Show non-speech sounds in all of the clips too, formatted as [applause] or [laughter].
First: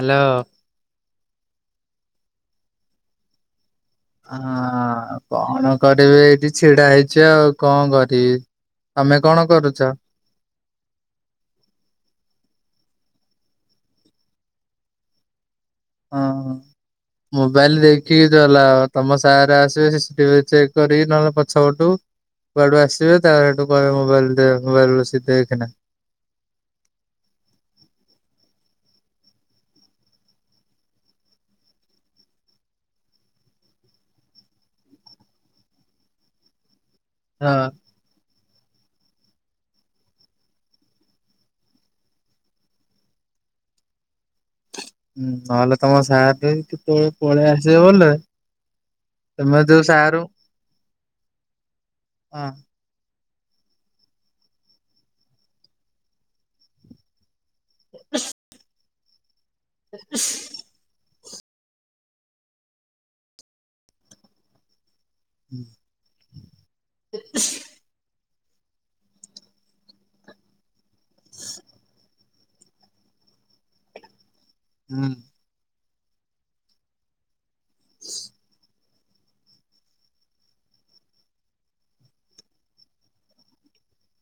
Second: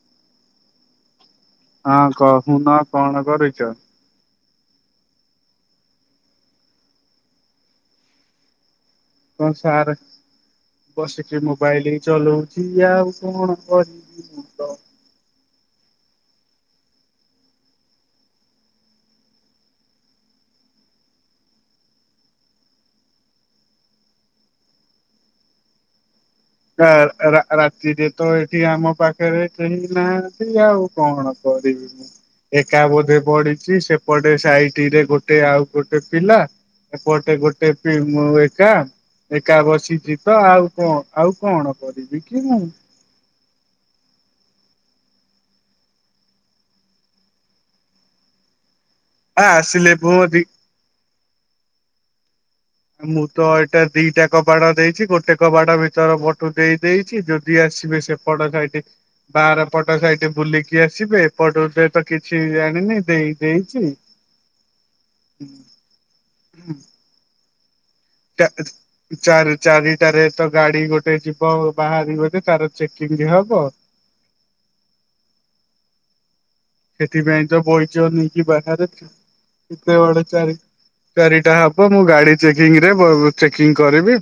Hello. ହଁ କହୁନ କଣ କରୁଚ? ଆଁ କଣ କରିବି ଏଇଠି ଛିଡା ହେଇଛି ଆଉ କଣ କରିବି। ତମେ କଣ କରୁଛ? ସାରେ ବସିକି ମୋବାଇଲ ଚଲଉଛି ଆଉ କଣ କରିବି ମୁଁ ତ। ହଁ ହଁ। ମୋବାଇଲ ଦେଖିକି ଚଲାଅ ତମ ସାର ଆସିବେ ଚେକ୍ କରିକି ନହଲେ ପଛ ପଟୁ କୁଆଡୁ ଆସିବେ ତାପରେ ହେଠୁ କହିବେ ମୋବାଇଲ ଦେ ମୋବାଇଲ ବସିକି ଦେଖିନା। ରା- ରା -ରାତିରେ ତ ଏଠି ଆମ ପାଖରେ କେହି ନାହାନ୍ତି ଆଉ କଣ କରିବି ମୁଁ। ଏକା ବୋଧେ ପଢିଛି ସେପଟେ ସାଇଟିରେ ଗୋଟେ ଆଉ ଗୋଟେ ପିଲା। ଏପଟେ ହଁ ଗୋଟେ ପି ମୁଁ ଏକା ଏକା ବସିଚି ତ ଆଉ କଣ। ଆଉ କଣ କରିବି କି ମୁଁ। ହୁଁ ନହଲେ ତମ ସାର୍ ଥିବେ କେତେବେଳେ ପଳେଇ ଆସିବେ ବୋଲେ ଆ ତମେ ଯୋଉ ଆସିଲେ ମୋ ସାରଙ୍କୁ ଦି ହଁ। ମୁଁ ତ ଏଟା ଦିଟା କବାଟ ଦେଇଚି। ଗୋଟେ କବାଟ ଭିତର ପଟୁ ପଟଇ ଦେଇଛି ଯଦି ଆସିବେ ସେ ପଟ ଘାଇଟେ ବାହାର ପଟ ଘାଇଟେ ବୁଲିକି ଯିଏ ଆସିବେ ଏ ପଟରେ ତ କିଛି ଜାଣିନି ଦେଇ ଦେଇଛି ହୁଁ ହୁଁ। [inaudible] [unintelligible] ଚାରି ଚାରିଟାରେ ତ ଗାଡି ଗୋଟେ ଯିବ ବାହାରିବ ଯେ ତାର ଚେକିଂ ହବ। ହୁଁ। ସେଥିପାଇଁ ତ ବଇଚ ଅନେଇକି ବାହାରେ କେତେ ବଳେ ଚାରି ଚାରିଟା ହବ ମୁଁ ଗାଡି ଚେକିଂ ରେ ବ ଚେକିଂ କରିବି।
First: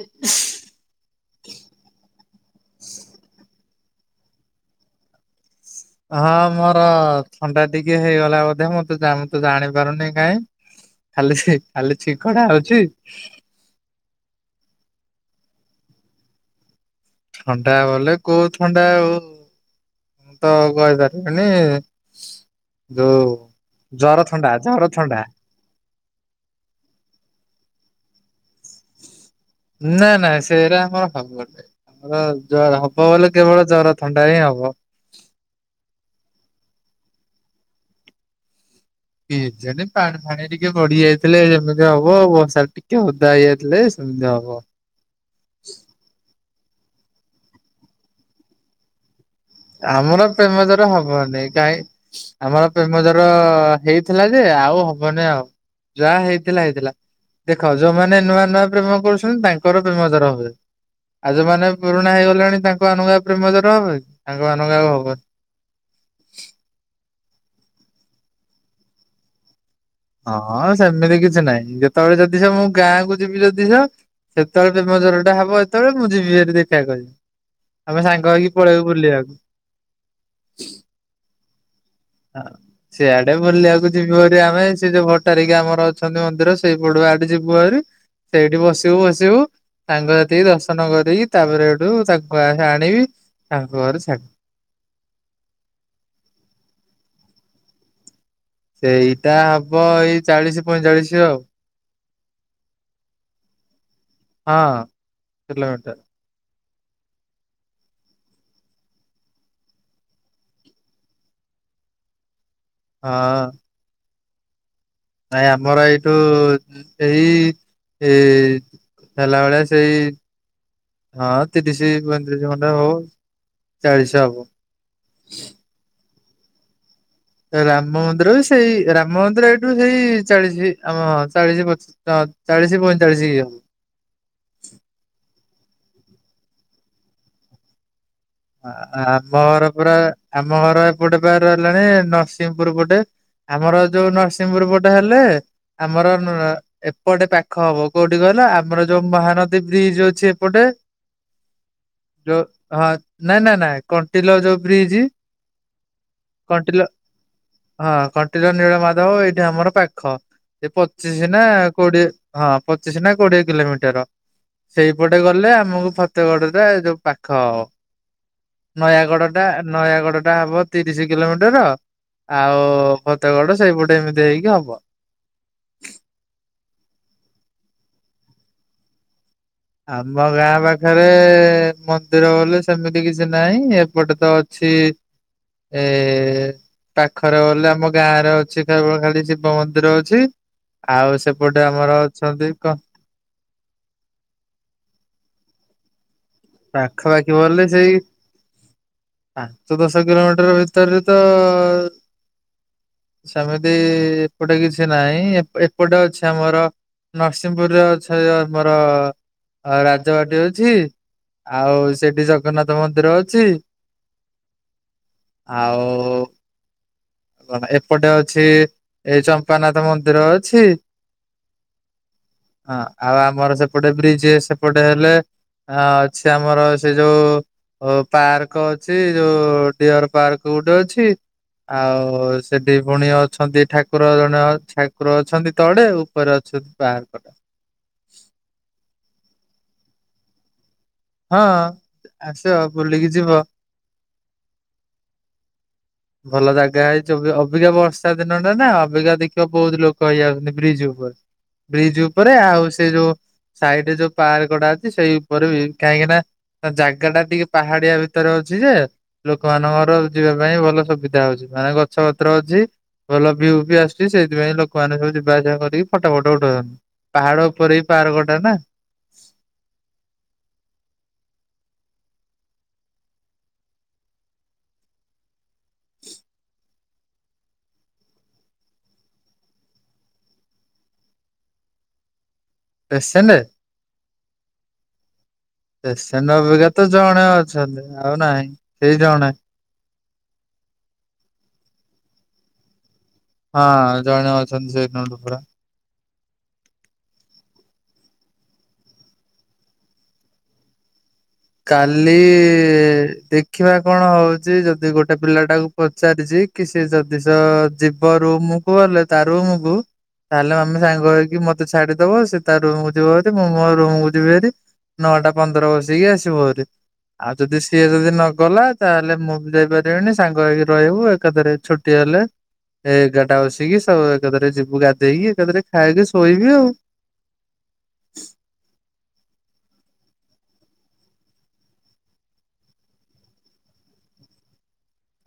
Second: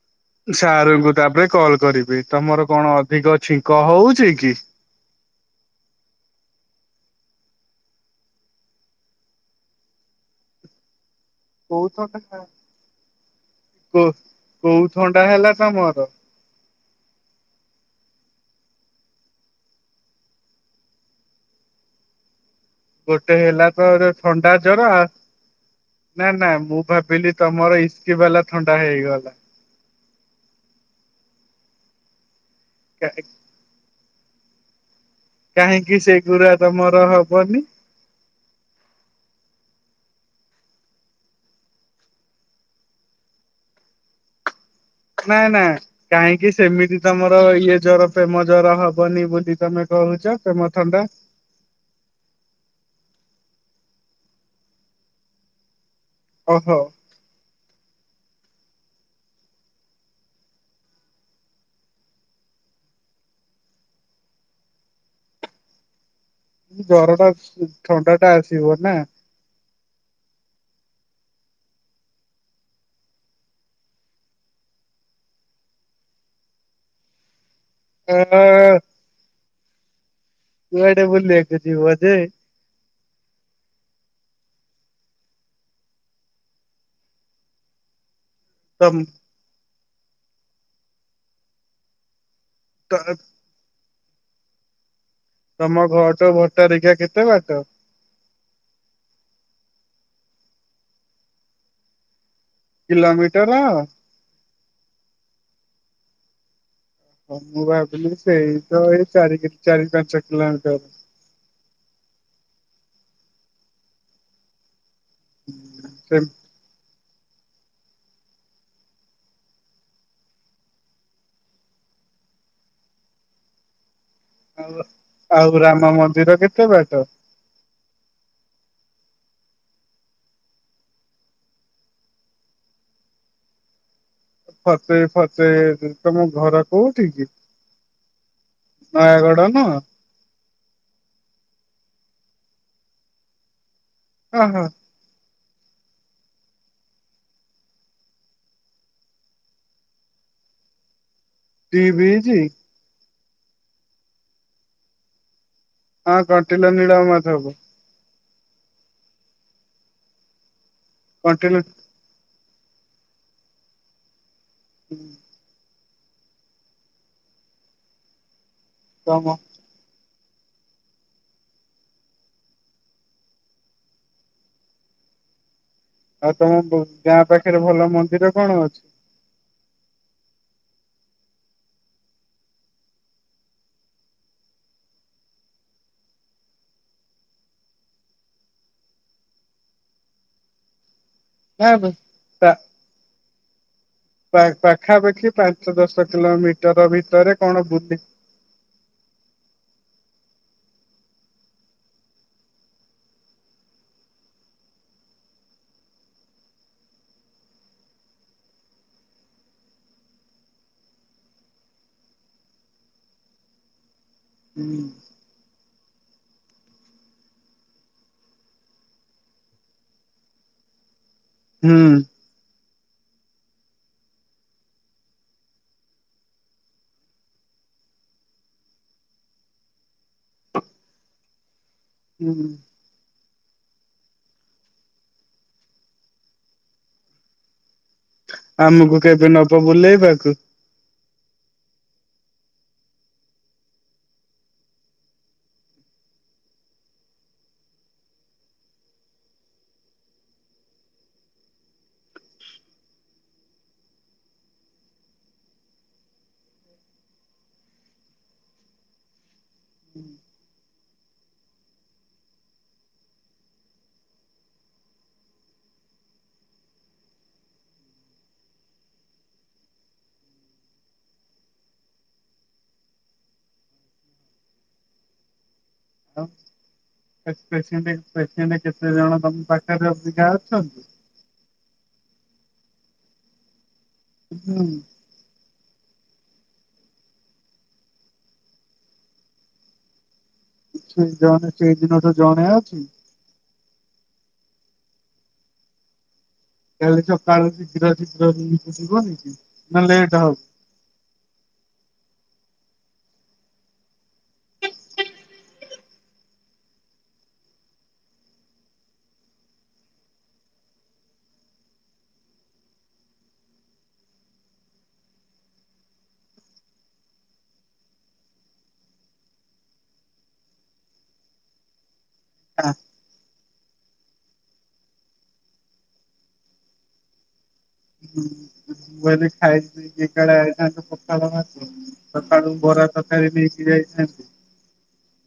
ଉସ୍ [unintelligible] ସାରଙ୍କୁ ତାପରେ କଲ୍ କରିବି ତମର କଣ ଅଧିକ ଛିଙ୍କ ହଉଛି କି? ହଁ ମୋର ଥଣ୍ଡା ଟିକେ ହେଇଗଲା ବୋଧେ ମୁଁ ତ ଜାଣିତ ଜାଣିପାରୁନି କାଇଁ। ଖାଲି ଛିଁ। କଉ ପ୍ରକାର କ କୋଉ ଥଣ୍ଡା ହେଲା ତମର? ଥଣ୍ଡା ଗଲେ କୋଉ ଥଣ୍ଡା ଆଉ। ତ କହିପାରିଲନି। ଗୋଟେ ହେଲା ତ ଥଣ୍ଡା ଜର ଜ୍ୱର ଆ ଥଣ୍ଡା ନାଁ ନାଁ ମୁଁ ଭାବିଲି ତମର ଇସ୍କି ବାଲା ଥଣ୍ଡା ହେଇଗଲା। ନାଁ ନାଁ ସେଇରା ଆମର ହବନି ହବ ବୋଲି କେବଳ ଜ୍ୱର। ଥଣ୍ଡା ହିଁ ହବ। କାହିଁକି ସେ ଗୁଡା ତମର ହବନି? କି ଜାଣେ ପାଣି ଫାଣି ଟିକେ ବଢ଼ି ଯାଇଥିଲେ ହବ। [unintelligible] ଟିକେ ଅଦା ହେଇଯାଇଥିଲେ ସେମିତି ହବ। ନାଇଁ ନାଁ କାହିଁକି ସେମିତି ତମର ଇଏ ଜ୍ୱର ପ୍ରେମ ଜ୍ୱର ହବନି ବୋଲି। ତମେ ଆମର କହୁଛ ପ୍ରେମ ଜ୍ୱର ଥଣ୍ଡା ହବନି କାହିଁ ଆମର ପ୍ରେମ ଜ୍ୱର ହେଇଥିଲା ଯେ ଆଉ ହବନି ଆଉ। ଯାହା ହେଇଥିଲା ଓହୋ ହେଇଥିଲା ଦେଖ ଯୋଉଁମାନେ ନୂଆ ନୂଆ ପ୍ରେମ କରୁଛନ୍ତି ତାଙ୍କର ପ୍ରେମ ଜ୍ୱର ହୁଏ। ଆଉ ଯୋଉମାନେ ପୁରୁଣା ହେଇଗଲେଣି ତାଙ୍କ ନୂଆ ପ୍ରେମ ଜ୍ୱର ହେବ ନି ତାଙ୍କ ନୂଆ ଆଉ ହବନି। ହୁଁ ଜ୍ୱର ଟା ଥଣ୍ଡା ଟା ଆସିବ ନାଁ। ହଁ ହଁ ସେମିତି କିଛି ନାହିଁ ଯେତେବେଳେ ଯଦିସ ମୁଁ ଗାଁକୁ ଯିବି ଯଦିସ ସେତେବେଳେ ପ୍ରେମ ଜ୍ୱର ଟା ହେବ ଯେତେବେଳେ ମୁଁ ଯିବି ଏଟି ଦେଖା କହିବି। ଆମେ ଆ ସାଙ୍ଗ ହେଇକି ପଳେଇବୁ ବୁଲେଇବାକୁ। କୁଆଡ଼େ ବୁଲିବାକୁ ଯିବ ଯେ। ହଁ। ସିଆଡ଼େ ବୁଲିବାକୁ ଯିବୁ ଆରି ଆମେ ସେ ଯୋଉ ଭଟ୍ଟାରିକା ଆମର ଅଛନ୍ତି ମନ୍ଦିର ସେଇ ପଡ଼ୁ ଆଡ଼େ ଯିବୁ ଆରି। ସେଇଠି ତମ ବସିବୁ ଆସିବୁ ସାଙ୍ଗ ସାଥିକି ଦର୍ଶନ କରିକି ତାପରେ ଏଇଠୁ ଚା ଗୁଆଁଙ୍ଖା ଆଣିବି ତାଙ୍କ ଘରେ ଛାଡ଼ ତମ ଘର ଭଟ୍ଟାରିକା କେତେ ବାଟ? ସେଇଟା ହବ ଏଇ ଚାଳିଶି ପଇଁଚାଳିଶି ଆଉ। କିଲୋମିଟର। ହଁ କିଲୋମିଟର। ହଁ ମୁଁ ଭାବିଲି ସେଇ ତ ଏଇ ଚାରି ଚାରି ପାଞ୍ଚ କିଲୋମିଟର। ହଁ। ଭାଇ ଆମର ଏଇଠୁ ସେମ ହୁଁ ଏହି ଏ ହେଲା ବେଳେ ସେଇ ହଁ ତିରିଶି ପଇଁତିରିଶି ଖଣ୍ଡ ହବ ଚାଳିଶି ହବ। ଆଉ ଆଉ ରାମ ମନ୍ଦିର କେତେ ବାଟ? ରାମ ମନ୍ଦିର ବି ସେଇ ରାମ ମନ୍ଦିର ଏଇଠୁ ସେଇ ଚାଳିଶି ଆମ ଚାଳିଶି ପଚିଶି। ତ ଚାଳିଶି ପଇଁଚାଳିଶି। ଫସେଇ ଫସେଇ ତମ ଘର କୋଉଠି କି? ଆ ଆ ଆମ ନୟାଗଡ ଘର ନୁହଁ ପୁରା ଆମ ଘର ଏପଟେ ରହିଲାଣି ନରସିଂହପୁର ପଟେ। ଆମର ଯୋଉ ଓହୋ ନରସିଂହପୁର ପଟେ ହେଲେ ଆମର ନଆ ଏପଟେ ପାଖ ହବ କୋଉଠି କହିଲ ଆମର ଯୋଉ ମହାନଦୀ ବ୍ରିଜ ଅଛି ଏପଟେ। ଯୋଉ ଟିବିଇଚିଁ। ହଁ ନାଇଁ ନାଇଁ ନାଇଁ କଣ୍ଟିଲ ଯୋଉ ବ୍ରିଜ୍ଇ। ହଁ କଣ୍ଟିଲ ନୀଳ ମାଧବ। ହଁ କଣ୍ଟିଲ ନୀଳ ମାଧବ ଏଇଠି ଆମର ପାଖ ଏ ପଚିଶି କଣ୍ଟିଲ ନାଁ କୋଡ଼ିଏ। ହଁ ପଚିଶି ନା କୋଡ଼ିଏ କିଲୋମିଟର ସେଇପଟେ ଗଲେ ଆମକୁ ଫ ତୋ ଗଡୁରେ ଯୋଉ ପାଖ ହବ। ତମ ନୟାଗଡ ଟା ନୟାଗଡ ଟା ହବ ତିରିଶ କିଲୋମିଟର। ଆଉ ଭତଗଡ ସେଇପଟେ ଏମିତି ହେଇକି ହବ। ଆଉ ତମ ଗାଁ ପାଖରେ ଭଲ ମନ୍ଦିର କଣ ଅଛି? ଆମ ଗାଁ ପାଖରେ ମନ୍ଦିର ବୋଲି ସେମିତି କିଛି ନାହିଁ ଏପଟେ ତ ଅ ଛି ଏ। ପାଖରେ ଗଲେ ଆମ ଗାଁରେ ଅଛି କେବଳ ଖାଲି ଶିବ ମନ୍ଦିର ଅଛି ଆଉ ସେ ବୋଡେ ନା ଆମର ଅଛନ୍ତି ପା କଣ? ପା ପାଖାପାଖି ପାଞ୍ଚ ଦଶ କିଲୋମିଟର ପାଖାପାଖି ଭିତରେ ବୋଲେ କଣ ସେଇ ବୁଲି ପାଞ୍ଚ ଦଶ କିଲୋମିଟର ଭିତରେ ତ ସେମିତି ଏପଟେ କିଛି ନାହିଁ ଏପ ଏପଟେ ଅଛି ଆମର, ନରସିଂହପୁରରେ ଅଛ [unintelligible] ମୋର ରାଜବାଟି ଅଛି। ଆଉ ସେଠି ଜଗନ୍ନାଥ ମନ୍ଦିର ଅଛି। ହୁଁ। ଆଉ। କଣ ଏପଟେ ଅଛି ଏଇ ଚମ୍ପାନାଥ ମନ୍ଦିର ଅଛି। ହୁଁ। ହଁ ଆଉ ଆମର ସେପଟେ ବ୍ରିଜ ସେପଟେ ହେଲେ ହଁ ଅଛି ଆମର ସେ ଯୋଉ ଓ ପାର୍କ ଅଛି ଯୋଉ ଡିଅର ପାର୍କ ଗୋଟେ ଅଛି। ଆଉ ସେଡି। ଭଉଣୀ ଅଛନ୍ତି ଠାକୁର ଜଣେ ଠାକୁର ଅଛନ୍ତି ତଳେ ଉପରେ ଅଛନ୍ତି ବାହାର କଡ। ଆମକୁ କେବେ ନବ ବୁଲେଇବାକୁ। ହଁ ଆସ ବୁଲିକି ଯିବ। ଭଲ ଜାଗା ହେଇଛି ଅବିକା ବର୍ଷା ଦିନଟା ନା ଅବିକା ଦେଖିବା ବହୁତ ଲୋକ ହେଇଯାଉଛନ୍ତି ବ୍ରିଜ ଉପରେ। ବ୍ରିଜ ଉପରେ ଆଉ ସେ ଯୋଉ ସାଇଡ ରେ ଯୋଉ ପାର୍କଟା ଅଛି ସେଇ ଉପରେ ବି କାହିଁକି ନା ଜାଗା ଟା ଟିକେ ପାହାଡିଆ ଭିତରେ ଅଛି ଯେ ଲୋକମାନଙ୍କର ଯିବା ପାଇଁ ଭଲ ସୁବିଧା ହଉଛି ମାନେ ଗଛ ପତ୍ର ଅଛି। ଭଲ ଭ୍ୟୁ ବି ଆସୁଛି ସେଇଥିପାଇଁ ଲୋକମାନେ ସବୁ ଯିବାଆସିବା କରିକି ଫଟୋ ଫଟ ଉଠାଉଛନ୍ତି। ପାହାଡ ଉପରେ ଏଇ ପାର୍କ ଟା ନାଁ। ହ [unintelligible] କେତେ ଜଣ ତମ ପାଖରେ ଅଧିକା ଅଛନ୍ତି। ଏକ୍ସସେଲ। ହୁଁ। ପେସେଣ୍ଟ ଅବିକା ତ ଜଣେ ଅଛନ୍ତି ଆଉ ନାହିଁ ସେଇ ଜଣେ। କି ସେ ଜଣେ ସେଇ ଦିନ ଠୁ ଜଣେ ଅଛି। ହଁ ଜଣେ ଅଛନ୍ତି ସେଇ ଦିନ ଠୁ ପୁରା। କାଲି ସକାଳୁ ଶୀଘ୍ର ଶୀଘ୍ର ଯି ଯିବ ନି କି ନାଁ ଲେଟ୍ ହଉ। କାଲି ଦେଖିବା କଣ ହଉଛି ଯଦି ଗୋଟେ ପିଲାଟାକୁ ପଚାରିଛି କି ସେ ଯଦି ଜ ଯିବ ରୁମକୁ ହେଲେ ତାରୁମ କୁ ତାହେଲେ ଆମେ ସାଙ୍ଗ ହେଇକି ମତେ ଛାଡିଦବ ସେ ତା ରୁମ କୁୁ ଯିବ ଯୋଦି ମୁଁ ମୋ ରୁମକୁୁ ଯିବି ଭାରି। ନଅଟା ପନ୍ଦର ବସିକି ଆସିବ ଆହୁରି। ଆଉ ଯଦି ସିଏ ଯଦି ନଗଲା ତାହେଲେ ମୁଁ ବି ଯାଇପାରିବିନି ସାଙ୍ଗ ହେଇକି ରହିବୁ ଏକାଥରେ ଛୁ ଟି ହେଲେ ହଁ। ଏଗାରଟା ବସିକି ସବୁ ଏକାଥରେ ଯିବୁ ଗାଧେଇକି ଏକାଥରେ ଖାଇକି ଶୋଇବି ଆଉ। ହୁଁ। ଖାଇ କି [unintelligible] ପଖାଳ ଭାତ। ସକାଳୁ ବରା ତରକାରୀ ନେଇକି ଯାଇଥାନ୍ତି।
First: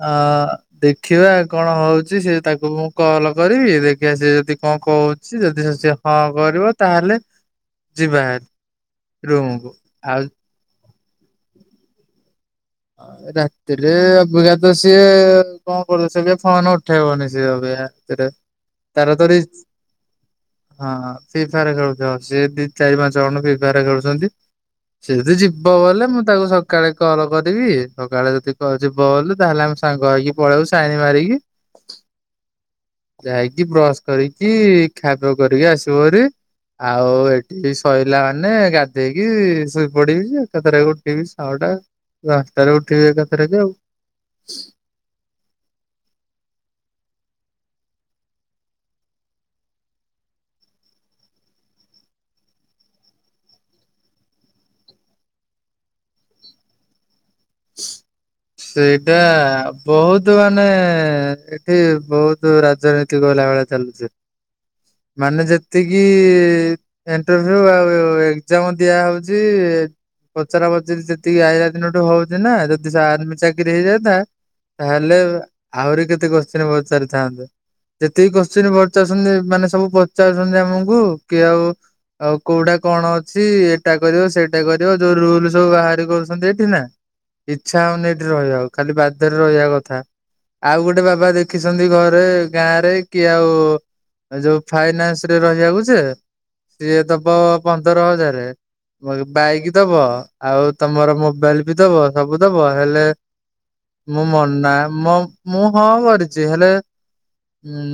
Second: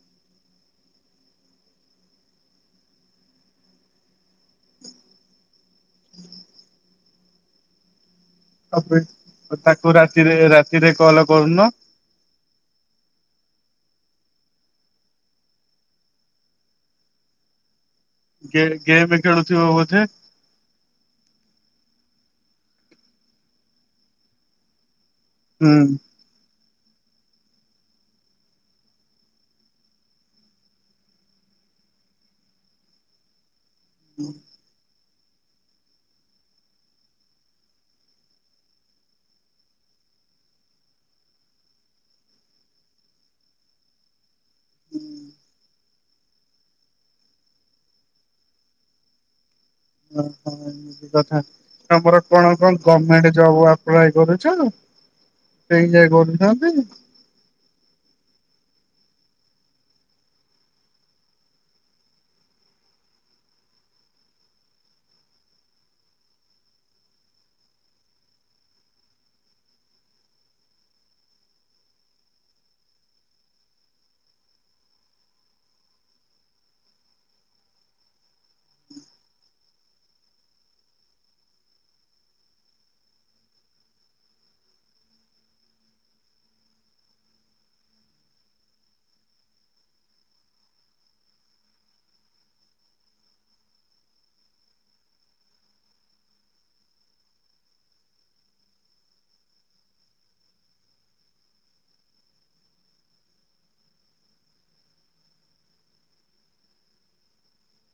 ଆ ଦେଖିବା କଣ ହଉଛି ସେ ତାକୁ ମୁଁ କଲ କରିବି ଦେଖିବା ସିଏ ଯଦି କଣ କହୁଛି ଯଦି ସେ ହଁ କରିବ ତାହେଲେ ଯିବା ବାହାରି। ତାକୁ ରାତିରେ ରାତିରେ କଲ କରୁନ? ରାତିରେ ଅଭିକାତ ସିଏ କଣ କରୁ ସେ ବି ଆଉ ଫୋନ ଉଠେଇବନି ସିଏ ଅବିକ ସେଟା ଗେ ଗେମ୍ ତାର ତରି ଖେଳୁଥିବ ବୋଧେ ହଁ ଫ୍ରିଫାଇଆର ଖେଳୁଛ ସିଏ ଦି ଚାରି ପାଞ୍ଚ ଜଣ ଫ୍ରିଫାଇଆର ଖେଳୁଛନ୍ତି। ସିଏ ଯଦି ହୁଁ ଯିବ ଗଲେ ମୁଁ ତାକୁ ସକାଳେ କଲ କରିବି ସକାଳେ ଯଦି ଯିବ ତାହେଲେ ଆମେ ସାଙ୍ଗ ହେଇକି ପଳେଇବୁ ସାଇନୀ ମାରିକି [inaudible] ଯାଇକି ବ୍ରଶ କରିକି ଖାଇପିଆ କରିକି ଆସିବ ଭାରି। ଆଉ ଏଠି ଶଇଲା ମାନେ ଗାଧେଇକି ଶୋଇ ପଡିବି ଯେ ଏକାଥର ଉଠିବି ଛଅଟା। ପାଞ୍ଚଟା ରେ ଉଠିବି ଏକାଥରେକେ ଆଉ। ଓହୋ। କିକଥା ତମର କଣ ଙ୍କ ଗମେଣ୍ଟ ଜବ ଆପ୍ଲାଏ କରୁଛ? ସେହିଁ ଯାଇ କରୁଛନ୍ତି। [inaudible] ସେଇଟା ବହୁତ ମାନେ ଏଠି ବହୁତ ରାଜନୀତି। ଏଠି ଗଲାବେଳେ ଚାଲୁଚି ସେ ମାନେ ଯେତିକି ଇଣ୍ଟରଭ୍ୟୁ ଆଉ ଆଉ ଏକ୍ଜାମ ଦିଆ ହଉଛି। ପଚରା ପଚାରି ସେତିକି ଆଇଲା ଦିନଠୁ ହଉଛି ନା ଯଦି ଆର୍ମି ଚାକିରି ହେଇଯାଆନ୍ତା ତାହେଲେ ଆହୁରି କେତେ କୋଶ୍ଚିନ୍ ପଚାରିଥାଆନ୍ତେ। ଯେତିକି କୋଶ୍ଚିନ୍ ପଚାରୁଛନ୍ତି ମାନେ ସବୁ ପଚାରୁଛନ୍ତି ଆମକୁ କି ଆଉ ଆଉ କୋଉଟା କଣ ଅଛି ଏଇଟା କରିବ ସେଇଟା କରିବ ଯୋଉ ରୁଲ ସବୁ ବାହାର କରୁଛନ୍ତି ଏଠି ନା ଇଚ୍ଛା ହଉନି ଏଠି ରହିବା ଆଉ ଖାଲି ବାଧ୍ୟରେ ରହିବା କଥା ଆଉ ଗୋଟେ ବାବା ଦେଖିଛନ୍ତି ଘରେ ଗାଁ ରେ କି ଆଉ ଯୋଉ ଫାଇନାନ୍ସ ରେ ରହିବାକୁ ଯେ ସିଏ ଦବ ପନ୍ଦର ହଜାର। ବାଇକ୍ ଦବ ଆଉ ତମର ମୋବାଇଲ ବି ଦବ ସବୁ ଦବ ହେଲେ ମୁଁ ମନା ମ ମୁଁ ହଁ କରିଛି ହେଲେ ଉଁ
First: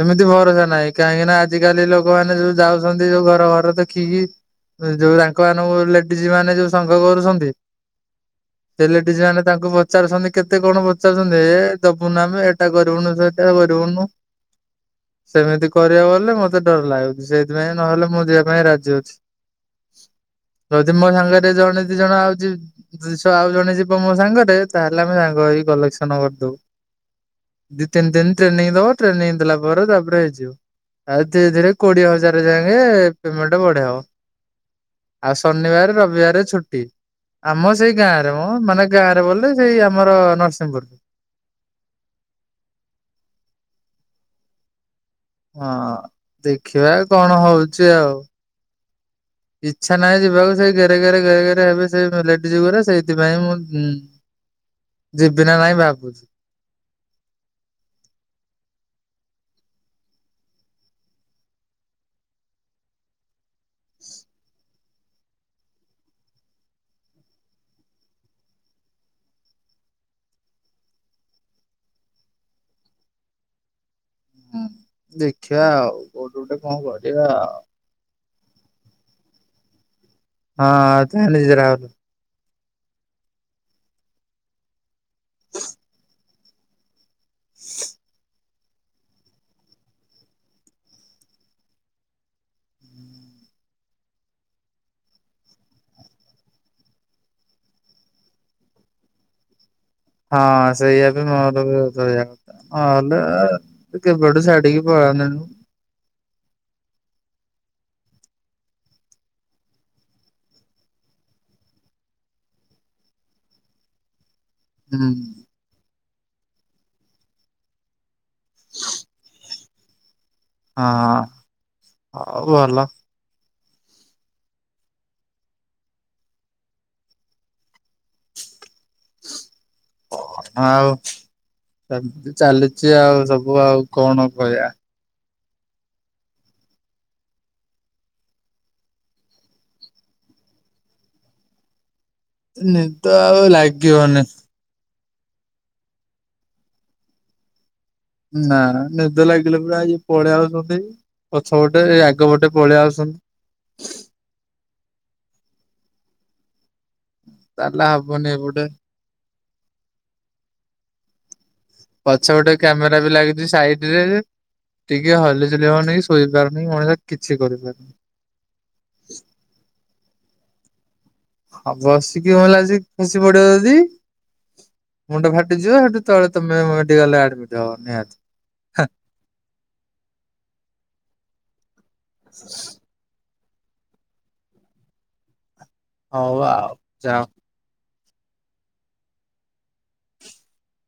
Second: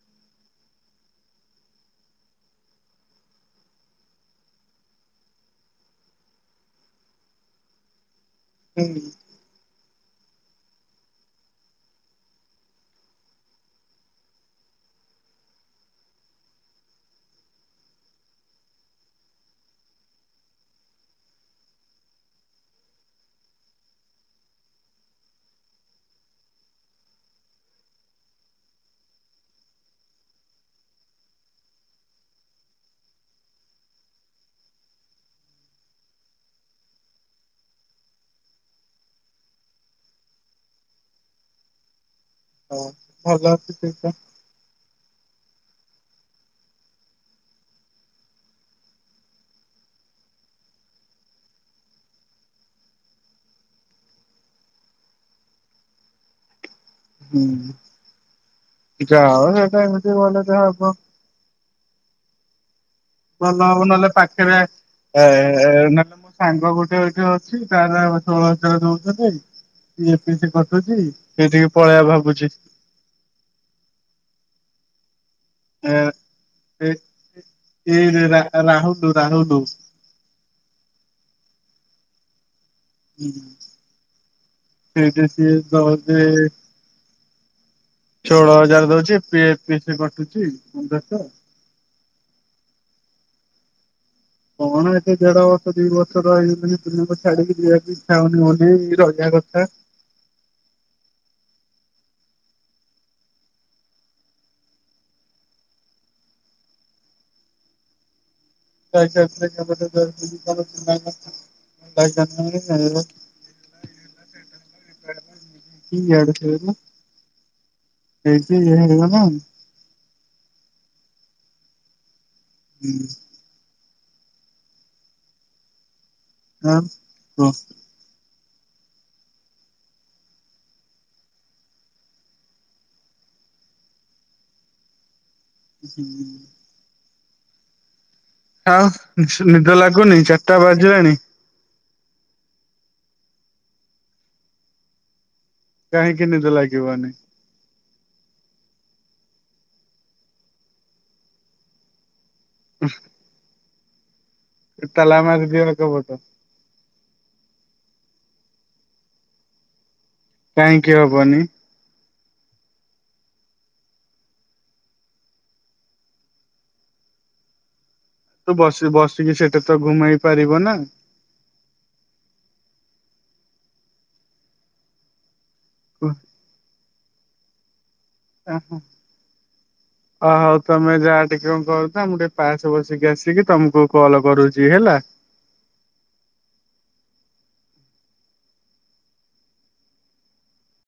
ସେମିତି ଭରସା ନାହିଁ କାହିଁକି ନା ଆଜିିକାଲି ଲୋକମାନେ ଯୋଉ ଯାଉଛନ୍ତି ଯୋଉ ଘର ଘର ଦେଖିକି ଯୋଉ ତାଙ୍କ ମାନଙ୍କୁ ଲେଡିଜମାନେ ଯୋଉ ସଂଘ କରୁଛନ୍ତି ସେ ହୁଁ ଲେଡିଜମାନେ ତାଙ୍କୁ ପ ପଚାରୁଛନ୍ତି କେତେ କଣ ପଚାରୁଛନ୍ତି ଏ ଦବୁନା ଆମେ ଏଟା କରିବୁନୁ ସେଟା କରିବୁନୁ ସେମିତି କରିବାକୁ ଗଲେ ମତେ ଡର ଲାଗୁଛି ସେଇଥିପାଇଁ ନହେଲେ ମୁଁ ଯିବା ପାଇଁ ରାଜି ଅଛି। ଯଦି ମୋ ସାଙ୍ଗରେ ଜଣେ ଦି ଜଣ ଆଉଜି ଯିଷ ଆଉ ଜଣେ ଯିବ ମୋ ସାଙ୍ଗରେ ତାହେଲେ ଆମେ ସାଙ୍ଗ ହେଇ କଲେକ୍ସନ କରିଦବୁ। ଦିି ତିନ୍ ଦିନ୍ ଟ୍ରେନିଙ୍ଗ୍ ଦବ ଟ୍ରେନିଙ୍ଗ୍ ଦେଲା ପରେ ତାପରେ ଯିବୁ। ଆଉ ଧୀରେ ଧୀରେ କୋଡିଏ ହଜାର ଯାଙ୍କେ ପେମେଣ୍ଟେ ବଢା ହବ। ଆଉ ଶନିବାର୍ ରବିବାରେ ଛୁଟି। ଆମ ସେଇ ଗାଁ ରେ ମ ମାନେ ଗାଁ ରେ ବୋଲି ସେଇ ଆମର ନରସିଂହପୁର୍। [unintelligible] ହଁ ଦେଖିବା କଣ ହଉଛି ଆଉ। ଇଚ୍ଛା ନାହିଁ ଯିବାକୁ ସେ ଗେରେ ଗେରେ ଗେରେ ଗେରେ ହେବେ ସେଇ ଲେଡିସ୍ ଗୁରା ସେଇଥିପାଇଁ ମୁଁଁ ଯିବି ନା ନାଇଁ ଭାବୁଛି। ହୁଁ ଯାଅ ହଉ ସେଇଟା ଏମିତି ଗଲେ ଯେ ହବ। ଭଲ ହବ ନହେଲେ ପାଖେରେ ଏ- ଏ - ଏ - ଏ ନହେଲେ ମୋ ସାଙ୍ଗ ଗୋଟେ ଏଠି ଅଛି ତାର ଷୋହଳ ହଜାର ଦଉଛନ୍ତି। ଏମିତି କଟୁଛି ସେଇଠିକି ପଳେଇବା ଭାବୁଚି। ଦେଖିଆ ଆଉ, କୋଉଠି ଗୋଟେ କଣ କରିବା ଆଉ ଏଇରେ ରା-ରାହୁଲୁ, ରାହୁଲୁ ହଁ [unintelligible] ସେଇଟା ସିଏ ତତେ ଷୋଳ ହଜାର୍ ଦଉଛି ପିଏ ପି କଟୁଛି ପନ୍ଦରଶହ। କଣ ଏତେ ଦେଢ ବର୍ଷ, ଦି ବର୍ଷର ରହିବିନି ଛାଡିକି ଯିବାକୁ ଇଚ୍ଛା ହଉନି ବୋଲି ରହିବା କଥା। ହଁ ସେଇଆ ବି ମୋର ବି [unintelligible] ନହେଲେ କେବେଠୁ ଛାଡ଼ିକି ପଳାନ୍ତିନି। [unintelligible] ହୁଁ। କି ଇଆଡୁ [unintelligible] ହଁ, ହଉ ଭଲ। ନା-ହଁ ଓ ଆଉ ସେମିତି ଚାଲିଛି ଆଉ ସବୁ ଆଉ କଣ କହିବା। ହୁଁଁ-ଉଁ-ଉ ଆଉ ନିସ-ନିଦ ଲାଗୁନି ଚାର୍ ଟା ବାଜିଲାଣି? ନିଦ ଆଉ ଲାଗିବନି। କାହିଁକିି ନିଦ ଲାଗିବନି? ନା, ନା ନିଦ ଲାଗିଲେ ପୁରା ଇଏ ପଳେଇଆ ଆଉଛନ୍ତି ପଛ ପଟେ ଏ ଆ ଆଗ ପଟେ ପଳେଇ ଆସନ୍ତି। ତାଲା ମାରିଦିଅ ଆଗ ପଟେ। ତାଲା ହବନି ଏ ପଟେ। କାହିଁକି ହବନି? ପଛ ପଟେ କ୍ୟାମେରା ବି ଲାଗିଛି ସାଇଡ୍ ରେ ଟିକେ ହଲି ଚୁଲି ହବନି ଶୋଇପାରୁନି ମଣିଷ କିଛି କରିପାରୁ ତୁ ବସି ବସିକି ସେଟା ତ ଘୁମେଇ ପାରିବ ନା? ଆଉ ବସିକି ଭଲା ଖସି ପଡିବ ଯଦି ମୁଣ୍ଡ ଫାଟିଯିବ ହେଠୁ ତଳେ ତମେ ମେଡିକାଲ ରେ ଆଡମିଟ୍ ହବ ନିହାତି। ଓଃ ଓ ହୋଉ ତମେ ଯାଆ ଟିକେ କଣ କ [unintelligible] ମୁଁ ଟିକେ ପାସ ବସିକି ଆସିକି ତମକୁ କଲ କରୁଚି ହେଲା। ହୋଉ ଆଉ ଯାଅ।